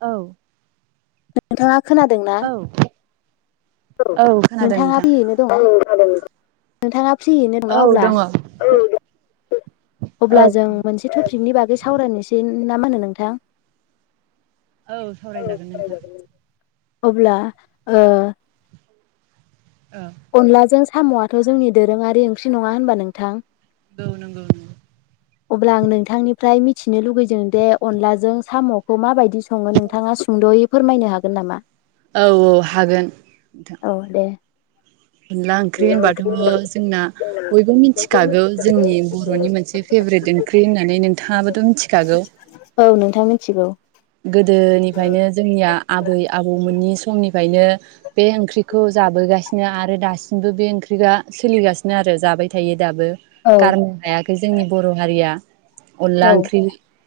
औ नोंथाङा खोनादोंना औ औ खोनादों नोंथाङा [unintelligible] नोंथां दङ? नोंथाङा फ्रियैनो दं ना औ अब्ला? दङ औ अब्ला जों मोनसे टपिकनि बागै सावरायनोसै? ना मा होनो नोंथां? औ सावरायजागोन नोंथां अब्ला ओ औ अनला जों साम'आथ' जोंनि दोरोङारि ओंख्रि नङा होनबा नोंथां [unintelligible] अब्ला आं नोंथांनिफ्राय मिथिनो लुगैदों दे अनलाजों साम'खौ माबायदि बिदि सङो नोंथाङा सुंद'यै फोरमायनो हागोन होगोन नामा औ औ हागोन औ दे अनला ओंख्रि होनबाथ' जोंना बयबो मिथिखागौ जोंनि बर'नि मोनसे फेब्रेट दं ओंख्रि होननानै नोंथाङाबोथ' मिथिखागौ औ नोंथां मिथिगौ गोदोनिफ्रायनो जोंनिया आबै आबौमोननि समनिफ्रायनो बे ओंख्रिखौ जाबोगासिनो आरो दासिमबो बे ओंख्रिया सोलिगासिनो आरो जाबाय थायो दाबो औ गारनो हायाखै जोंनि बर' हारिया अनला औ ओंख्रि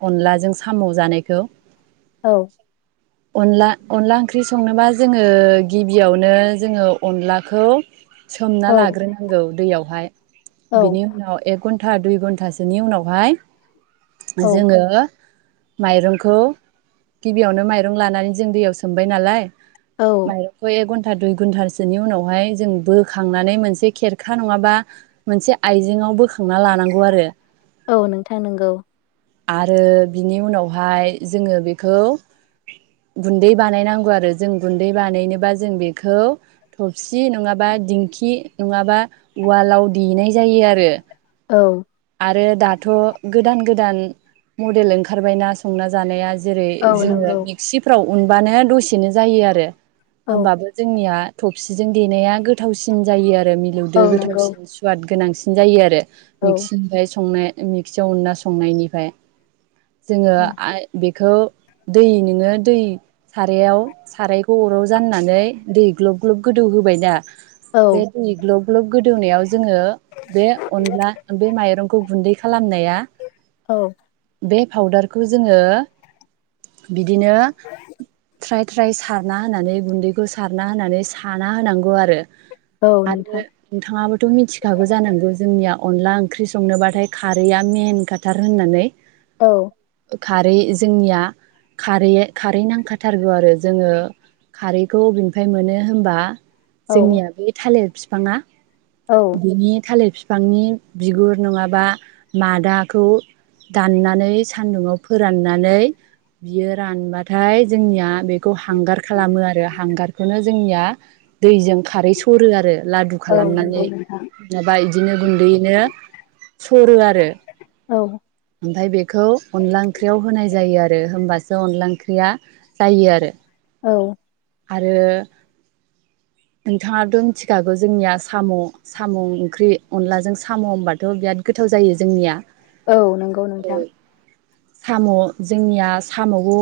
अनला जों साम' जानायखौ औ अनला अनला ओंख्रि संनोबा जोङो गिबियावनो जोङो अनलाखौ सोमना औ लाग्रोनांगौ दैयाव औ [unintelligible] बिनि उनाव घन्टा दुइ घन्टासोनि उनावहाय औ जोङो माइरंखौ गिबियावनो माइरं लानानै जों दैयाव सोमबाय नालाय औ [unintelligible] एक घन्टा दुइ घन्टासोनि उनावहाय जों बोखांनानै मोनसे खेरखा नङाबा मोनसे आइजेंआव बोखां संना लानांगौ आरो औ नोंथां नंगौ आरो बिनि उनावहाय जोङो बेखौ गुनदै बानायनांगौ आरो जों गुनदै बानायनोबा जों बेखौ थबसि नङाबा दिंखि नङाबा उवालाव देनाय जायो आरो औ आरो दाथ' गोदान गोदान मडेल ओंखारबायना संना जानाया जेरै औ जोङो नंगौ मिक्सिफ्राव उनबानो दसेनो जायो आरो औ होमबाबो जोंनिया थफसिजों देनाया गोथावसिन जायो आरो औ मिलौदो नंगौ गोथावसिन सुवाद गोनांसिन जायो आरो औ फ्राय संनाय मेक्सियाव उनना संनायनिफ्राय जोङो औ हाइ बेखौ दै नोङो दै सारायाव सारायखौ अराव जाननानै दै ग्लब ग्लब गोदौ होबाय दा औ बे दै ग्लब ग्लब गोदौनायाव जोङो बे अनला बे माइरंखौ गुनदै [unintelligible] औ बे फाउदारखौ जोङो बि दिनो थ्राइ फ्राय सारना होनानै गुनदैखौ सारना होनानै साना होनांगौ आरो औ आरो नोंथां नोंथाङाबोथ' मिथिखागौ जानांगौ जोंनियाव अनला ओंख्रि संनोबाथाय खारैया मेन खाथार होननानै औ खारै जोंनिया खारै खारै नांखाथारगौ आरो जोङो खारैखौ अबेनिफ्राय मोनो होनबा औ जोंनिया बे थालिर बिफांङा औ बिनि थालिर बिफांनि बिगुर नङाबा मादाखौ दाननानै सानदुंङाव फोराननानै बियो रानबाथाय जोंनिया बेखौ हांगार खालामो आरो हांगारखौनो जोंनिया दैजों खारै सरो आरो लादु औ खालामनानै नंगौ नोंथां माबा बिदिनो गुनदै सरो आरो औ ओमफ्राय बेखौ अनला ओंख्रियाव होनाय जायो आ रो होमबासो अनला ओंख्रिया जायो आरो औ आरो नोंथांङाथ' मिथिखागौ जोंनिया साम' साम' ओंख्रि अनलाजों साम' होनबाथ' बिराद गोथाव जायो जोंनिया औ नंगौ नोंथां साम' जोंनिया साम'खौ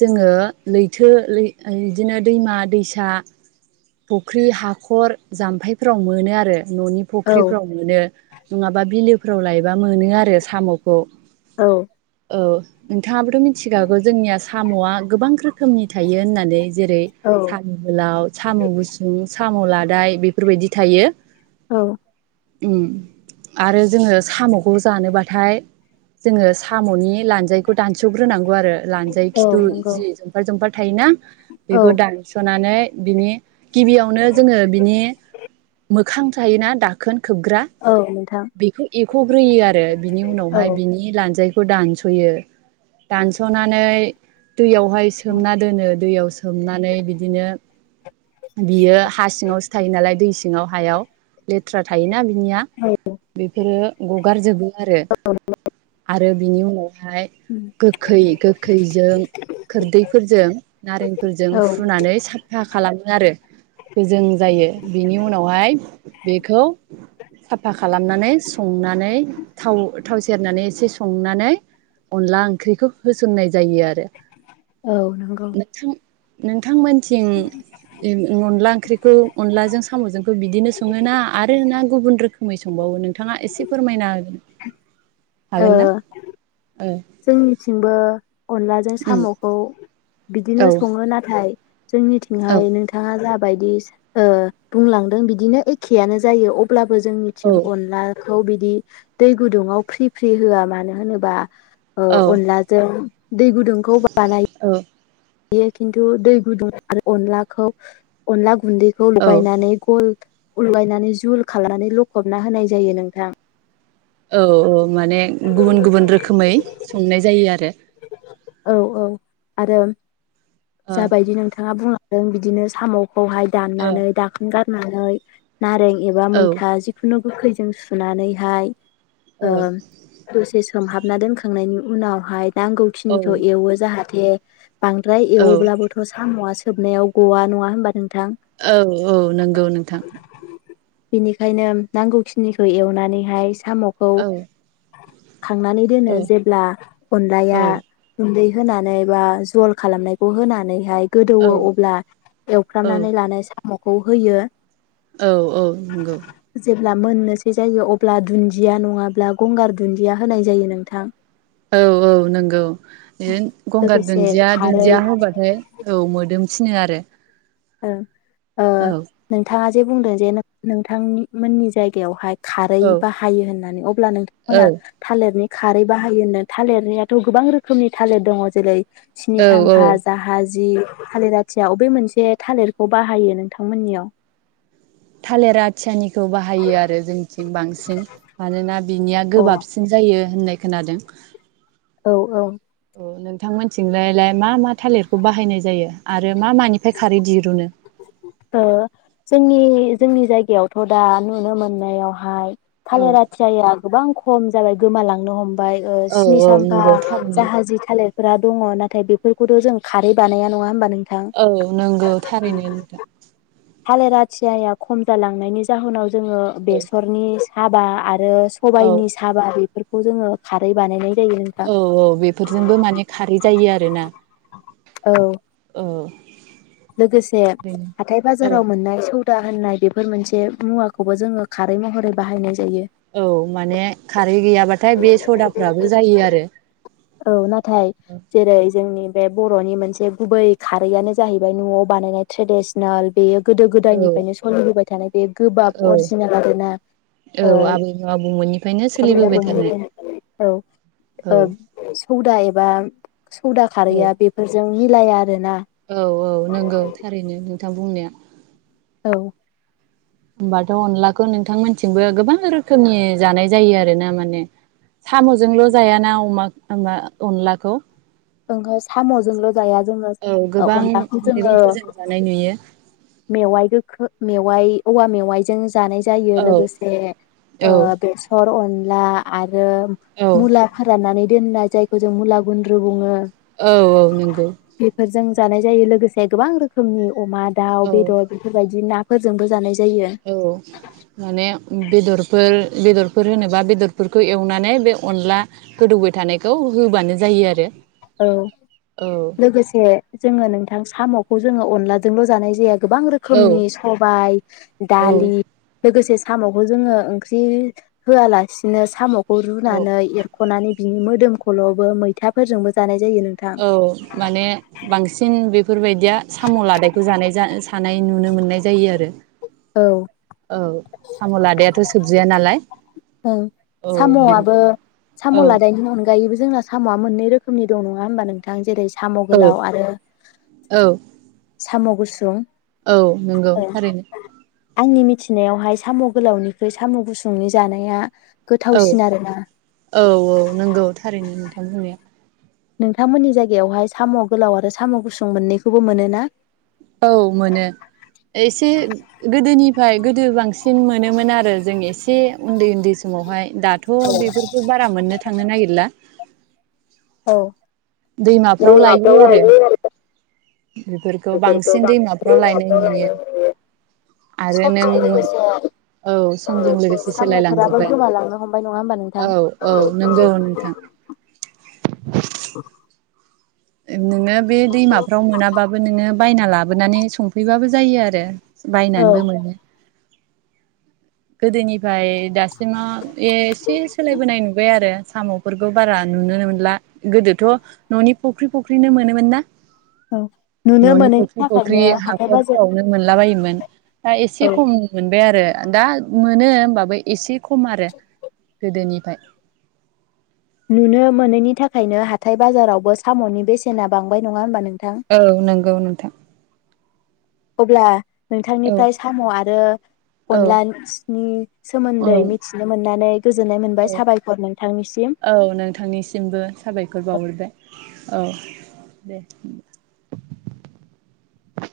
जोङो लैथो बिदिनो दैमा दैसा फुख्रि हाखर जाम्फैफोराव मोनो आरो न'नि औ फुख्रिफ्राव मोनो नङाबा बिलोफोराव लायोबा मोनो आरो साम'खौ औ औ बिथाङाबोथ' मिथिखागौ जोंनि आसाम साम'आ गोबां रोखोम रोखोमनि थायो होननानै जेरै औ साम'गोलाव गुसुं साम' लादाय बेफोरबायदि थायो औ ओम आरो जोङो साम'खौ जानोबाथाय जोङो साम'नि लान्जायखौ दानस'ग्रोनांगौ आरो लानजाइ औ खिथु नंगौ जि जंफार जफार हायना-' औ बेखौ दानस'नानै बिनि गिबियावनो जोङो बिनि मोखां थायोना दाखोन खोबग्रा औ नोंथां बेखौ एख'ग्रोयो आरो बिनि औ उनावहाय बिनि लानजाइ खौ दानस'यो दानस'नानै दैयावहाय सोमना दोनो दैयाव सो सोमनानै बिदिनो बियो हा सिङावसो थायो नालाय दै सिङाव हायाव लै [unintelligible] थायोना बे निया बेफोरो गगार जोबो आरो आरो बिनि उनावहाय गो खै-गोखैजों खोरदै फोरजों नारें फोरजों औ फुनानै सा खालामो आरो गोजों जायो बेनि उनावहाय बेखौ साफा खालामनानै संनानै थाव थाव सेरनानै एसे संनानै अनला ओंख्रिखौ होसननाय जायो आरो औ नंगौ नोंथां नोंथांमोन अनला ओंख्रिखौ अनलाजों साम'जोंखौ बिदिनो सङोना आरो ना गुबुन रोखोम खोमै संबावो नों नोंथाङा एसे फोरमायना होगोन ओ हागोन ना ओ जोंनिथिंबो अनलाजों साम'खौ औ बिदिनो सङो नाथाय औ जोंनिथिंहाय नोंथाङा जा बायदि ओ बुंलांदों बिदिनो एखेआनो जायो अब्ला बो औ जोंनिथिं अनला खौ बिदि दै गुदुङाव फ्रि फ्रि होआ मानो होनोबा ओ औ अनलाजों दै गुदुंखौ बानायो। बेयो खिन्थु दै गुदुं आरो अनलाखौ अनला गुन्दैखौ औ लगायनानै गल उगायनानै जुल खालामनानै लखबना होनाय जायो नोंथां‌ औ औ माने गुबुन गुबुन रोखोमै संनाय जायो आरो। औ औ आरो जाबायदि नोंथाङा बुंलां जों बिदिनो साम खौहाय ओ दाननानै दाखोन गार नानै नारें एबा ओ मैथा जिखुनु गोखैजों सुनानैहाय ओ दसे सो सोमहाबना दोनखांनायनि उनावहाय औ नांगौखिनिखौ एवो जाहा दे बांद्राय औ एवोब्लाबोथ सामवासो जोबनायाव गवा नङा होनबा नों औ औ नंगौ नोंथां। बेनिखायनो नांगौखिनिखौ एवनानैहाय साम'खौ औ खांनानै औ दोनो जेब्ला औ अनलाया गुन्दै होनानै बा जल खालामनायखौ होनानैहाय औ गोदौवो अब्ला एवफ्रामनानै लानाय सा मखौ होयो। औ औ नंगौ। अब्ला मोननोसै जायो अब्ला दुन्दिया नङाब्ला गंगार दुन्दिया होनाय जायो नोंथां। औ औ नंगौ बिदि गंगार लोगोसे दुन्दिया खारै दुन्दिया होबाथाय औ मोदोम सिनो आरो। ओं ओ औ नोंथाङा जे जे बुंदों जे नोंथांनि मोननि जायगायावहाय खारै औ बाहायो होननानै अब्ला औ नोंथांमोना थालिरनि खारै बाहायो होनदों थालिरनियाथ' गोबां रोखोमनि थालिर दङ जेरै सिनि औ औ साम्फा जाहाजि जि थालिर आथिया अबे मोनसे थालिरखौ बाहायो नोंथांमोननियाव थालिर आथियानि खौ बाहायो आरो जोंनिथिं बांसिन मानोना बिनिया अ गोबाबसिन जायो होननाय खोनादों औ औ नोंथांमोनथिंलायलाय मा मा थालिरखौ बाहायनाय जायो आरो मा मानिफ्राय खारै दिरुनो ओ जोंनि जोंनि जायगायावथ' दा नुनो मोननायावहाय औ थालिर आथियाया गोबां खम जाबाय गोमालांनो हम बाय ओ औ सि्नि औ साम्फा नंगौ थारैनो जाहाजि थालिर फोरा दङ नाथाय बेफोरखौथ' जों खारै बानाया नङा होमबा नोंथां औ नंगौ थारैनो नोंथां थालिरा आथियाया खम जालांनायनि जाहोनाव जोङो औ बेसरनि हाबा आ आरो औ सबाइनि साबा बेफोर खौ जोङो खारै बानायनाय जायो नोंथां औ औ बेफोरजोंबो माने खारै जायो आरोना औ औ लोगोसे थारैनो हाथाय औ बाजाराव मोननाय स दा होननाय बेफोर मोनसे मुवाखौबो जोङो खारै महरै बाहायनाय जायो औ माने खा रै गैयाबाथाय बे सदाफ्राबो जायो आरो औ नाथाय जेरै जोंनि बे बर'नि मोनसे गुबै खारैआनो जाहैबाय न'आव बानायनाय ट्रेडिसनाल बेयो गोदो औ गोदायनिफ्रायनो सलिबोबाय थानाय बे गोबाब औ अरजिनाल ओरोना औ ओ आबै आबौमोननिफ्रायनो आबै सोलिबोबाय आबौ थानाय मोननिफायनो औ औ ओम हौदा एबा सौदा औ खारैया बेफोरजों मिलाया आरोना औ औ नोंगौ थारैनो नोंथां बुंनाया औ होमबाथ' अनलाखौ नोंथांमोनथिंबो गोबां रोखोमनि जानाय जायो आरो ना माने साम'जोंल' जायाना अमा अमा अनलाखौ ओंहो साम'जोंल' जाया जोङो औ ओ गोबां अनलाखौ जोङो मैगंफोरजों जानाय नुयो मेवाइ गोखो मेवाइ औवा मेवाइजों जानाय जायो औ लोगोसे ओ औ बेसर अं ला आर रो औ मुला फोरनानै दोननाय जायखौ जों मुला गुन्द्रु बुङो औ औ नोंगौ बेफोरजों जानाय जायो लोगोसे गोबां रोखोमनि अमा दा औ बेदर बिफोरबायदि ना फोरजोंबो जानाय जायो औ माने बेदरफोर बेदरफोर होनोबा बेदरफोरखौ एवनानै बे अनला गोदौबाय थानायखौ होबानो जायो आरो। औ औ लोगोसे जोङो नोंथां साम' खौ जोङो अनलाजोंल' जानाय जाया गोबां रोखोमनि सबाय औ दालि लोगोसे साम'खौ जोङो ओंख्रि होआलासिनो साम' खौ औ रुनानै एरख'नानै बिनि मोदोम खल'बो मैथाफोरजोंबो जानाय जायो नोंथां औ माने बांसिन बे फोरबायदिया साम' लादायखौ जानाय सान नाय नुनो मोननाय जायो आरो औ औ साम' लादायाथ' सोबजाया नालाय ओं औ बिनि साम'आबो औ साम' लादनायनि अनगायैबो जोंना साम'आ मोननै रोखोम नि दं नङा होनोमबा नोंथां जेरै साम' गोलाव आरो औ साम' गुस सुं औ नंगौ थारैनो। आंनि मिथि नायावहाय साम' गोलावनिखै साम' गुसुंनि जानाया औ गोथावसिन आरोना औ औ नंगौ थारैनो नोंथां बुंनाया नोंथांमोननि जायगायावहाय साम' गोलाव आरो साम' गुसुं मोननैखौबो मोनो ना? औ मोनो एसे गोदोनि फ्राय गोदो बांसिन मोनोमोन आरो जों एसे उन्दै उन्दै समावहाय दाथ बेफोरखौ बारा मोननो थांनो नागिरला। औ दैमाफ्राव लायो आरो [unintelligible] बेफोरखौ बांसिन दैमाफ्राव लायनाय नुयो आरो नों औ समजों लोगोसे सोलायलांजोब्बाय औ औ नंगौ नोंथां [unintelligible] नोङो बे दैमाफ्राव मोनाबाबो नोङो बायना ला लाबोनानै संफैबाबो जायो आरो। औ बायनानैबो मोनो। गोदोनिफ्राय दासिमाव ए एसे सोलायबोनाय नुबाय आरो साम'फोरखौ बारा नुनोनो मोनला गोदोथ ननि फख्रि फुख्रिनो मोनोमोन ना? औ नुनो ननि मोनैनि फुख्रि फुख्रि थाखायनो हाथाय बाजार हाखरफ्रावनो मोनला बायोमोन। [inaudible] दा एसे औ खम मोनबाय आरो दा मोनो होमबाबो एसे खम आरो गोदोनि [inaudible] नुनो मोनैनि थाखायनो हाथाय बाजारावबो साम'नि बेसेना बांबाय नङा होनबा नों औ नंगौ नोंथां। अब्ला औ नोंथांनिफ्राय साम'या आरो औ अनलानि औ सोमोन्दै मिथिनो मोननानै गोजोननाय मोनबाय औ साबायखर नोंथांनिसिम। औ नोंथांनिसिमबो साबायखर बावहरबाय। औ दे होनबा।